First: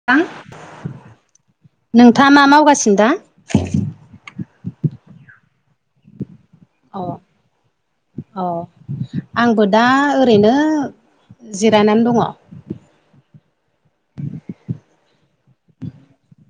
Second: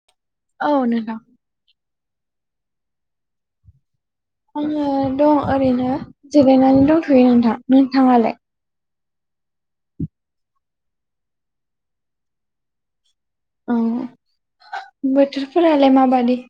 [unintelligible] औ नोंथां। नोंथाङा मा मावगासिनो दा? आङो दं ओरैनो जेरानानै अ दंथ'यो नोंथां नोंथाङालाय? औ आंबो दा ओरैनो जिरायनानै दङ'। औ बोथोरफोरालाय माबादि?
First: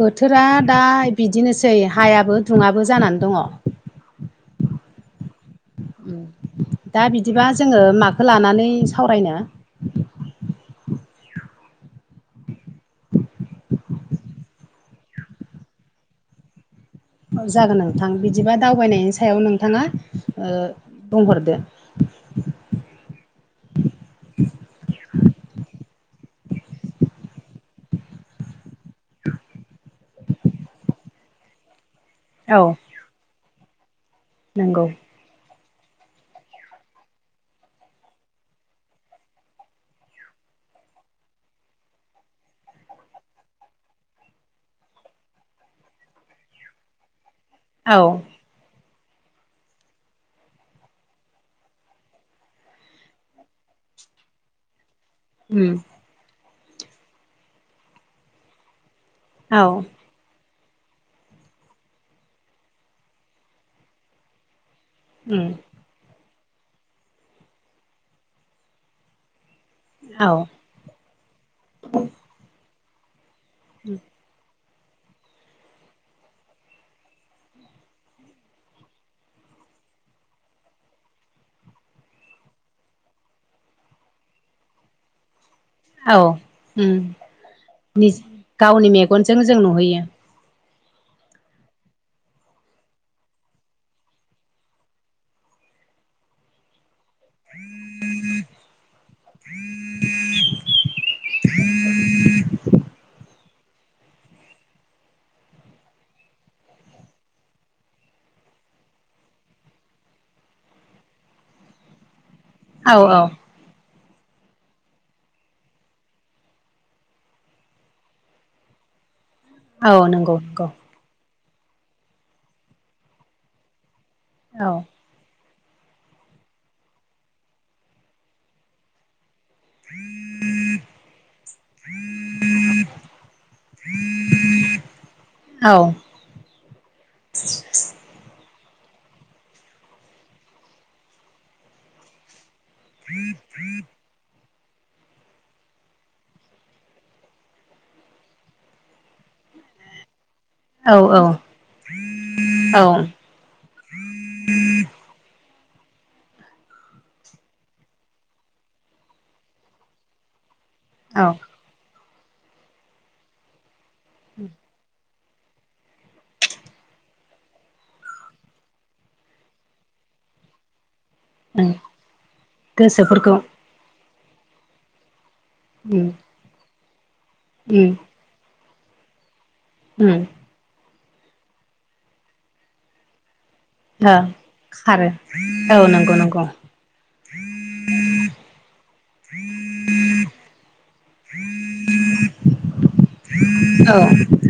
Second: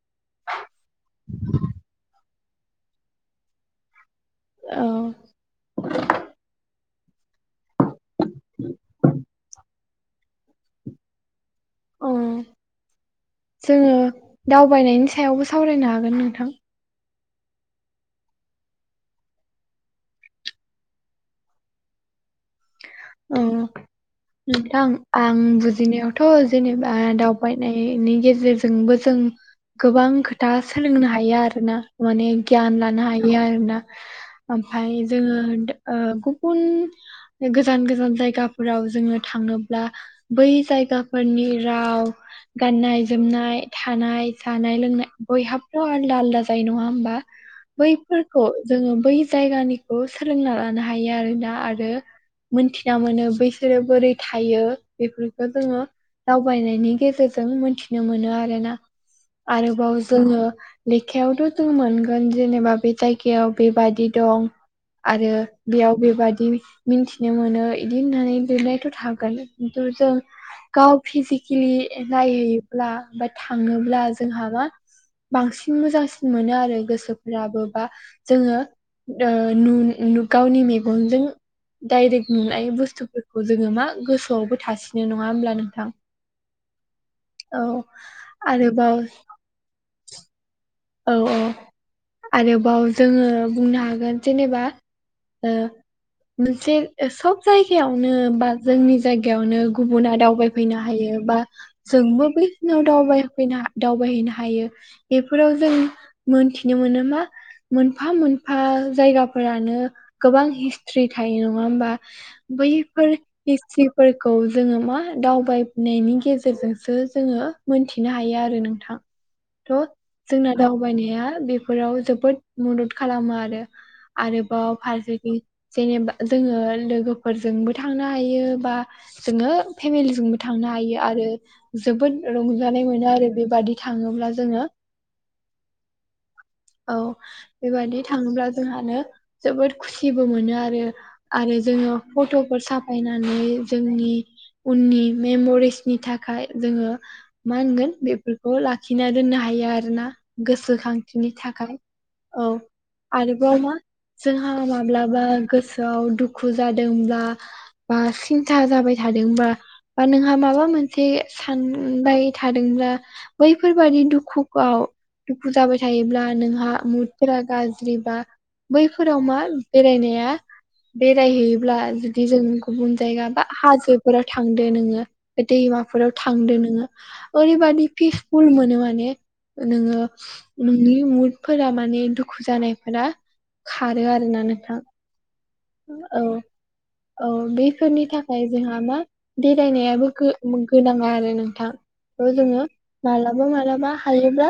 बोथोरा दा बिदिनोसै हायाबो दुङाबो जानानै दङ'। औ [unintelligible] दा बिदिबा जोङो माखौ लानानै सावरायनो? अ जोङो दावबायनायनि सायावबो सावरायनो हागोन नोंथां। जागोन नोंथां बिदिबा दावबायनायनि सायाव नोंथाङा ओ बुंहरदो। औ। नोंथां आं बुजिनायावथ' जेनेबा दावबायनायनि गेजेरजोंबो जों गोबां खोथा सोलोंनो हायो आरोना। माने औ गियान लानो हायो आरोना नंगौ ओमफाय जोङो ओ गुबुन गोजान-गोजान जायगाफोराव जोङो थाङोब्ला बै जायगाफोरनि राव गाननाय-जोमनाय थानाय जानाय-लोंनाय बयहाबथ' आलदा आलदा जायो नङा होमबा? औ बैफोरखौ जोङो बै जायगानिखौ सोलोंना लानो हायो आरोना आरो मोनथिना मोनो बैसोरो बोरै थायो बेफोरखौ उम जोङो दावबायनायनि गेजेरजों मिथिनो मोनो आरो ना औ आरोबाव [unintelligible] जोङो लेखायावथ' जों मोनगोन जेनेबा बे जायगायाव बेबादि दं आरो उम बेयाव बेबादि मिन्थिनो मोनो बिदि होननानै लिरनायथ' थागोन। खिन्तु जों औ गाव फिजिकेलि नायहैयोब्ला बा थाङोब्ला जोंहा मा बांसिन मोजांसिन मोनो आरो गोसोफ्राबो बा जोङो ओ [unintelligible] गावनि मेगनजों डाइरेक्ट नुनाय बुस्थुफोरखौ जोङो मा गोसोआवबो थासिनो नङा होमब्ला नोंथां? औ उम औ नि गावनि आरोबाव मेगनजों जों नुहैयो। औ औ आरोबाव जोङो बुंनो हागोन जेनेबा ओ [inaudible] मोनसे सब जायगायावनो बा जोंनि जायगायावनो गुबुना दावबाय फैनो हायो बा जोंबो बे खिनाव दावबाय दावबायहैनो हायो बेफोराव जों मोनथिनो मोनो मा मोनफा मोनफा जायगाफोरानो गोबां हिसथ्रि थायो नङा ओमबा औ बैफोर औ हिसथ्रिफोरखौ जोङो मा दावबायनायनि गेजेरजोंसो जोङो मोनथिनो हायो आरो नोंथां। [inaudible] थ' नंगौ जोंना नंगौ दावबायनाया बे फोराव जोबोद मदद खालामो आरो आरोबाव औ फारसेथिं जेनेबा जोङो लोगोफोरजोंबो थांनो हायो बा जोङो फेमिलिजोंबो थांनो हायो आरो। जोबोद रंजानाय मोनो आरो बेबादि थाङोब्ला जोङो। औ औ बेबादि थाङोब्ला जोंहानो जोबोद खुसिबो मोनो आरो आरो जोङो फट'फोर साब फायनानै जोंनि उननि मेमरिसनि थाखाय जोङो मा होनगोन बेफोरखौ लाखिना दोननो हायो आरो। आरोना औ गोसोखांथिनि थाखाय औ आरोबाव मा जोंहा माब्लाबा गोसोआव दुखु जादोंब्ला बा सिन्था जाबाय थादोंबा बा नोंहा माबा मोन से औ सानबाय थादोंब्ला बैफोरबादि दुखु आव दुखु जाबाय थायोब्ला नोंहा मुदफोरा गाज्रि बा बैफोराव मा बेरायनाया बेराय उम हैयोब्ला जुदि जों गुबुन जायगा गोसोफोरखौ बा हाजोफोराव थांदो नोङो उम दैमाफोराव थांदो नोङो ओरैबादि उम पिसफुल मोनो माने नोङो उम नोंनि मुदफोरा माने दुखु जानायफोरा खारो आरोना नोंथां। आरो औ नंगौ नंगौ। औ बेफोरनि थाखाय जोंहा मा बेरायनायाबो गो गोनांङा आरो नोंथां। बेखौ जोङो मालाबा-मालाबा औ हायोब्ला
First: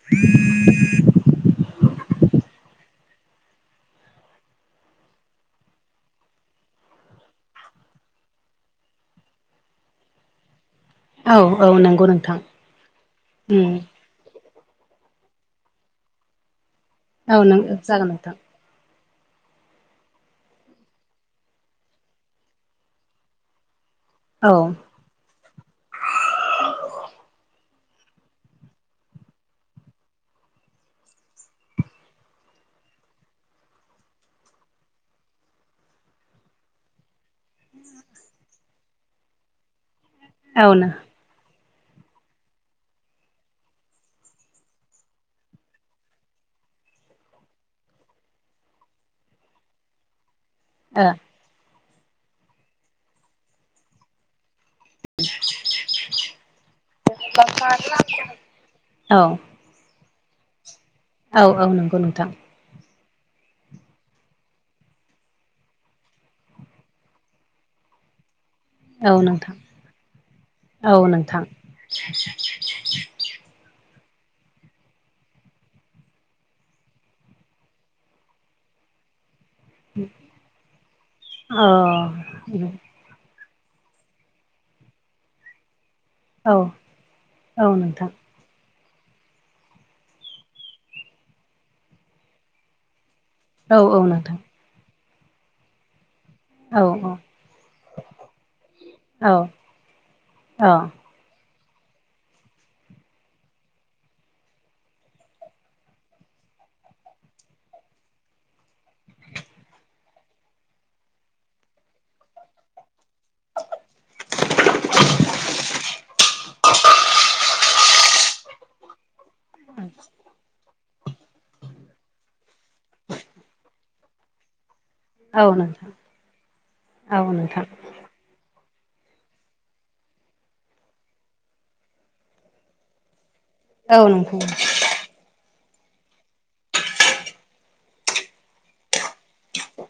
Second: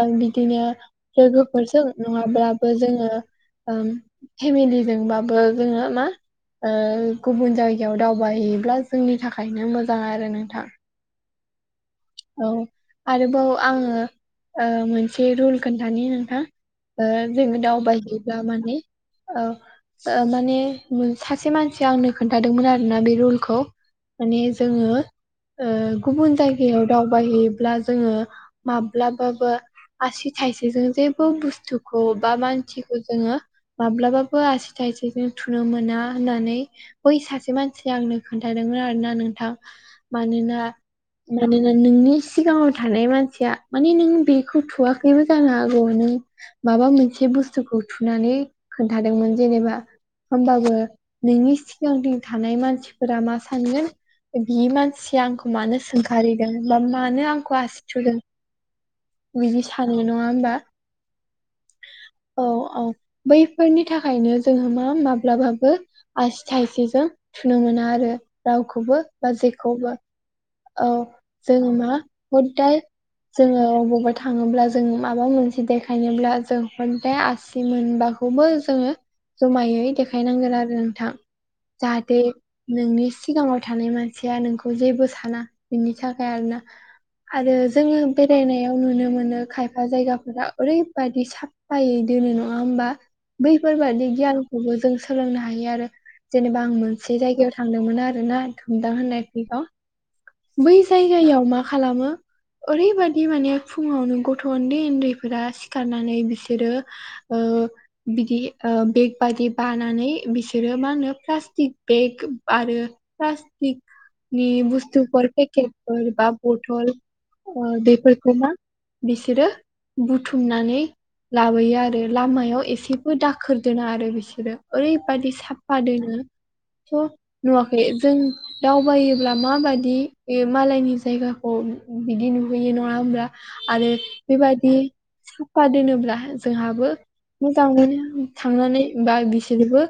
ओं बिदिनो लोगोफोरजों नङाब्लाबो जोङो ओम फेमिलिजोंबाबो जोङो मा ओ गुबुन जायगायाव दावबायहैयोब्ला जोंनि थाखायनो मोजां आरो नोंथां‌। औ औ नंगौ नों औ आरोबाव आंङो ओ मोनसे रुल खोन्थानि नोंथां। ओ औ नों जोंङो जागोन नोंथां दावबायहैब्ला माने औ ओ माने सासे मानसिया आंनो खोन्थादोंमोन आरोना बे रुलखौ माने औ जोङो ओ गुबुन जायगायाव दावबायहैयोब्ला जोङो माब्लाबाबो आसि थाइसेजों जेबो बुस्थुखौ बा मानसिखौ जोङो माब्लाबाबो आसि थाइसेजों थुनो मोना होननानै बै सा से मानसिया आंनो खोन्थादोंमोन आरोना। नोंथां मानोना औ नो मानोना नोंनि सिगांङाव थानाय मानसिया माने नों बेखौ थुवाखैबो जानो हागौ नों माबा मोनसे बुस्थुखौ थुनानै खोन्थादोंमोन जेनेबा होमबाबो ओ नोंनि सिगांथिं थानाय मानसिफोरा मा सानगोन बि मानसिया आंखौ मानो सोंखारिदों बा मानो आंखौ आसि थुदों। औ बिदि सानो नङा होमबा? औ औ नंगौ नोंथां। औ औ। बैफोरनि थाखायनो जोंहा मा माब्लाबाबो आसि थाइसेजों थुनो मोना आरो रावखौबो औ बा नोंथां जेखौबो। औ जों मा हदाय जोङो बबावबा थाङोब्ला जों माबा मोनसे देखायनोब्ला जों हदाय आसि मोनबा खौबो जोङो जमायै देखायनांगोन आरो नोंथां अ जाहाथे नोंनिस सिगाङाव थानाय मानसिया नोंखौ जेबो साना बेनि था औ आरोना आरो औ जोङो नोंथां बे बेरायनायाव नुनो मोनो खायफा जायगाफोरा ओरैबादि साफायै दोनो नङा होमबा? औ औ बैफोरबादि नोंथां गियानखौबो जों सोलोंनो हायो आरो। जेनेबा आं औ मोनसे जायगायाव थांदोंमोन आरो ना थुमदां होननाय औ पिकआव बै जायगायाव मा खालामो ओरैबादि माने फुङावनो गथ' ओन्दै ओन्दैफोरा सिखारनानै बिसोरो ओ बिदि ओ बेग बादि बानानै बिसोरो मा होनो प्लास्टिक बेग आरो प्लास्टिक नि बुस्थु पर पेकेटफोर बा बथल बेफोरखौ मा बिसोरो बुथुमनानै लाबोयो आरो लामायाव एसेबो दाखोर दोना आरो बिसोरो ओरैबादि औ नोंथां औ नोंथां औ साफा नोंथां दोनो थ' औ औ नुवाखै जों दावबायोब्ला माबादि मालायनि जायगाखौ बिदि नुहैयो नङा होमब्ला? आरो बेबादि साफा दोनोब्ला जोंहाबो मोजां मोनो थांनानै बा बिसोरबो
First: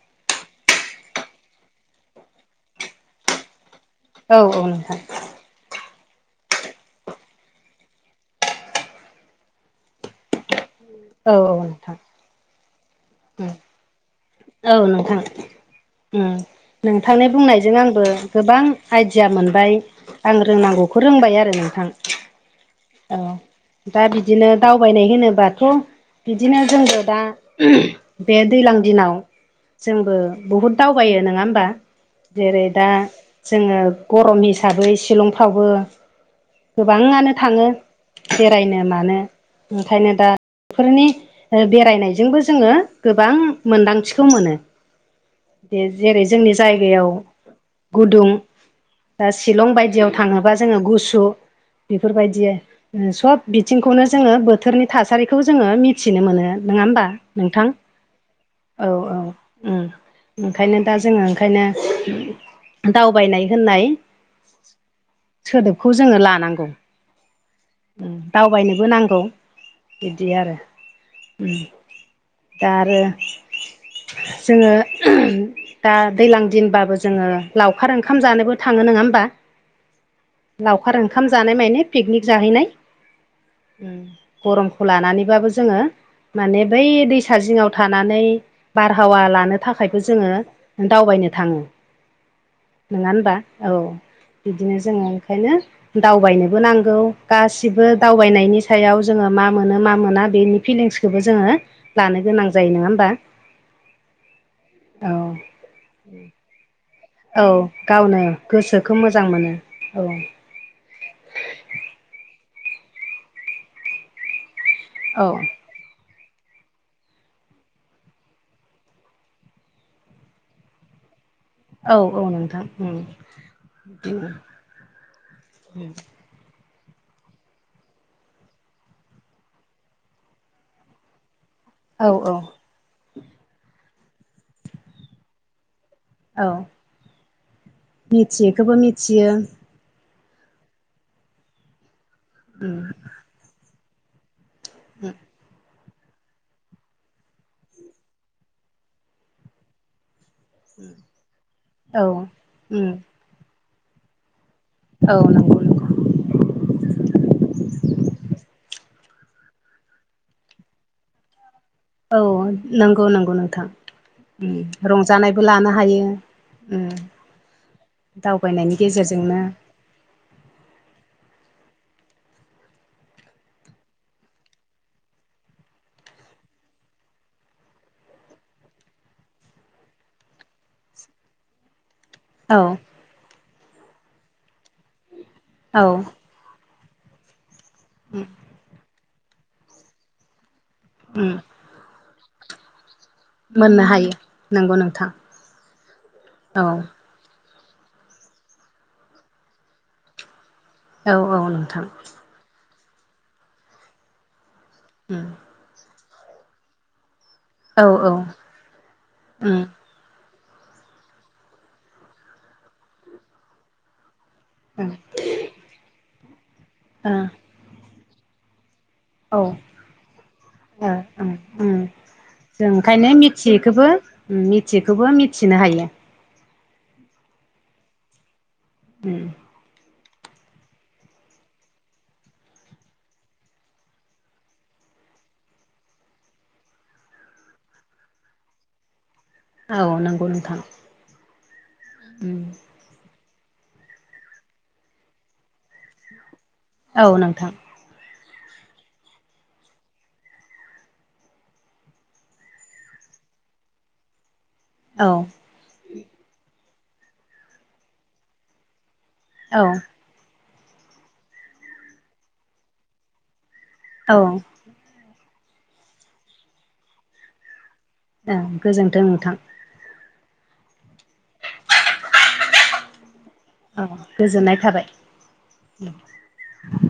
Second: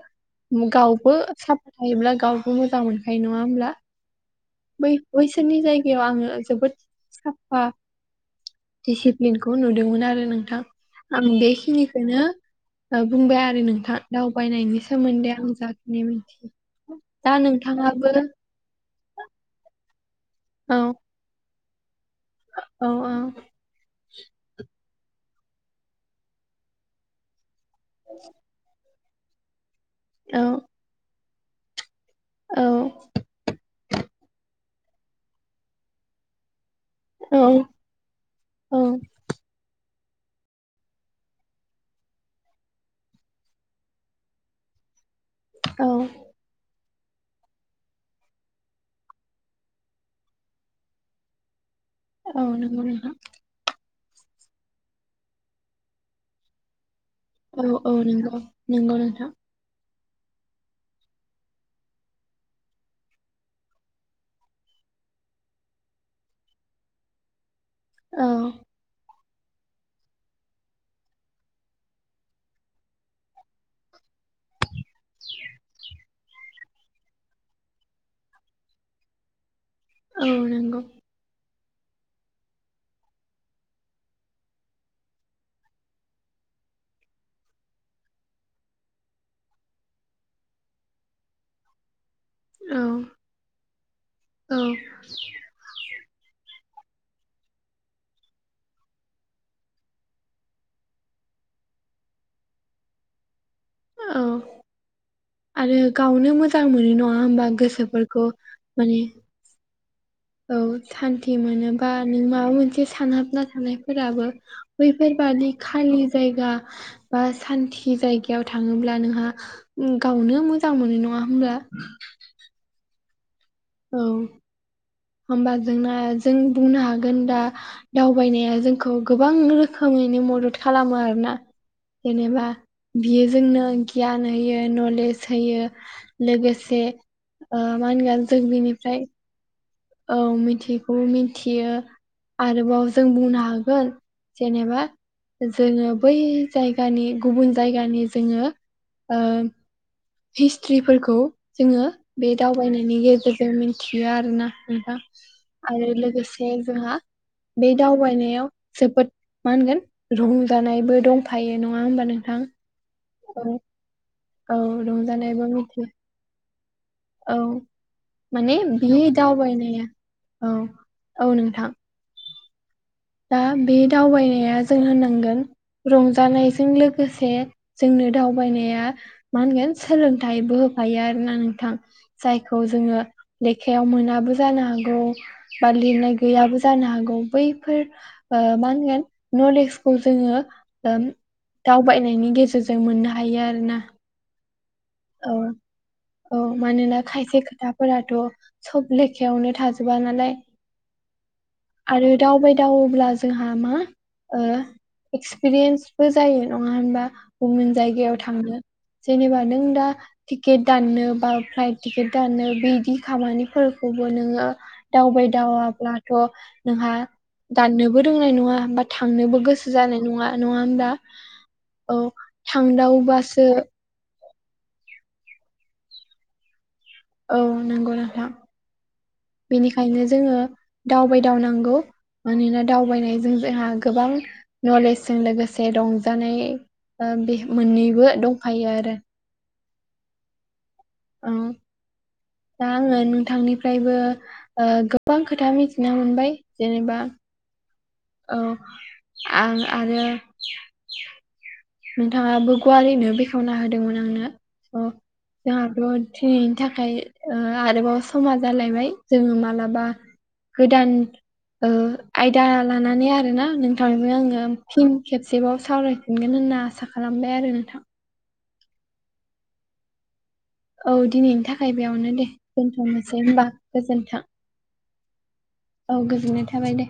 गावबो साफा थायोब्ला गावबो मोजां मोनखायो नङा होमब्ला? औ औ बै नोंथां। बैसोरनि जायगायाव आङो जोबोद साफा दिसिप्लिनखौ नुदोंमोन आरो नोंथां आं औ औ नोंथां बेखिनिखौनो बुंबाय आरो औ नोंथां दावबायनायनि नोंथां सोमोन्दै आं जाखिनि उम मिथियो। नोंथांनि दा बुंनायजों आंबो नोंथाङाबो गोबां आइडिया मोनबाय आं औ रोंनांगौखौ रोंबाय आरो नोंथां औ। दा बिदिनो दावबायनाय होनोबाथ' बिदिनो जोंबो दा बे दैलां दिनाव जोंबो औ बहुद दावबायो नङा होमबा? जेरै दा जोङो गरम हिसाबै शिलंफ्रावबो गोबाङानो औ थाङो औ बेरायनो मानो ओंखायनो दा फोरनि बेरायनायजोंबो जोङो गोबां मोनदांथिखौ मोनो। बे औ जेरै जोंनि जायगायाव गुदुं बा शिलं बायदियाव थाङोबा जोङो गुसु औ बेफोरबायदि नंगौ नोंथां सब बिथिंखौनो जोङो बोथोरनि थासारिखौ जोङो मिथिनो मोनो नोङा होमबा? औ नोंथां औ नंगौ औ नंगौ औ नोंथां। उम ओंखायनो दा जोङो ओंखायनो दावबायनाय होननाय सोदोबखौ जोङो लानांगौ उम औ दावबायनोबो नांगौ। बिदि आरो उम दा आरो जोङो दा दैलां दिनबाबो जोङो लावखार ओंखाम जानोबो थाङो नङा होमबा औ नंगौ लावखार ओं खाम जानाय माने पिकनिक जाहैनाय उम। गरमखौ लानानैबाबो जोंङो माने बै दैसा जि़ङाव थानानै बारहावा लानो थाखायबो जोङो दावबायनो थाङो औ नोंङा होनबा औ औ बिदिनो जोंङो ओंखायनो दावबायनोबो नांगौ गासिबो दावबायनायनि सायाव जोंङो मा मोनो मा मोना बेनि फिलिंसखौबो जोंङो लानो गोनां जायो नोंङा होमबा औ औ आरो गावनो मोजां मोनो न औ गावनो गोसोखौ मोजां मोनो औ औ सान्थि मोनोबा नों माबा मोनसे सानहाबना थानायफोराबो औ बैफोरबादि खालि जायगा बा सान्ति जायगायाव थांङोब्ला नोंहा गावनो मोजां मोनो नङा होमब्ला औ औ नोंथां ओम औ बिदिनो होमबा जोंना जों बुंनो हागोन दा दावबायनाया जोंखौ गोबां रोखोमैनो मदद खालामो आरोना औ औ जेनेबा बियो जोंनो गियान होयो नलेज होयो औ लोगोसे मा होनगोन जों मिथियैखौबो बिनिफ्राय मिथियो औ मिथिगौ मिथियो उम आरोबाव जों बुंनो हागोन जेनेबा जोंङो बै जायगानि गुबुन जायगानि जोङो ओ हिस्ट्रिफोरखौ जोङो औ बे उम दावबायनायनि गेजेरजों मिथियो आरोना बा औ नंगौ आरो नंगौ लोगोसे जोंहा बे दावबायनायाव जोबोद मा होनगोन रंजानायबो दं फायो नङा होमबा औ नोंथां नंगौ नंगौ औ नोंथां औ रंजानायबो लानो मिथियो हायो औ माने दावबायनायनि बे गेजेरजोंनो दावबायनाया औ औ नोंथां दा बे दावबायनाया जों होननांगोन रंजानायजों लोगोसे जोंनो दावबायनाया मा होनगोन सोलोंथाइबो होफायो आरोना नोंथां जायखौ औ जोङो लेखायाव मोनाबो जानो हागौ बा औ लिरनाय गैयाबो जानो हागौ बैफोर उम ओ मा होनगोन नलेजखौ जोङो उम दावबायनायनि गेजेर जों मोननो हायो आरोना मोननो हायो नंगौ नोंथां औ औ मानोना खायसे खोथाफोराथ' सब लेखायावनो थाजोबा नालाय औ औ नोंथां दावबाय दावोब्ला जोंहा मा उम एक्सपिरियेन्स बो जायो नङा हबा गुबुन औ जायगायाव थांनो जेनेबा उम नों दा टिकेट दाननो बा फ्लाइट टिकेट दानोनो बिदि खामानिफोरखौबो नोङो उम दावबाय दावाब्लाथ' नोंहा ओ दाननोबो रोंनाय नङा बाथ औ ओ थांनोबो गोसो जानाय नङा नङा होमबा उम उम औ थांदावबासो जों मिथियिखोबो मिथिनो हायो औ नंगौ नोंथां उम बेनिखायनो जोङो दावबायदावनांगौ मानोना दावबायनायजों जोंहा गोबां नलेजजों लोगोसे रंजानाय बे मोननैबो दंफायो आरो औ नंगौ नोंथां। उम। उम दा आङो नोंथांनिफ्रायबो ओ गोबां खोथा मिथिनो मोनबाय जेनेबा औ नोंथां औ आं आरो नोंथाङाबो गुवारैनो बेखेवना होदोंमोन आंनो। अ औ। जोंहाथ' दिनैनि थाखाय आरोबाव समा जालायबाय। जोङो मालाबा गोदान ओ आयदा लानानै आरोना नों थांनो औ औ आङो फिन खेबसेबाव सावरायफिनगोन होनना आसा खालामबाय आरो नोंथां। ओं गोजोन्थों नोंथां। औ दिनैनि थाखाय बेयावनो दे दोनथ'नोसै होनबा। औ गोजोननाय थाबाय। औ गोजोननाय थाबाय दे।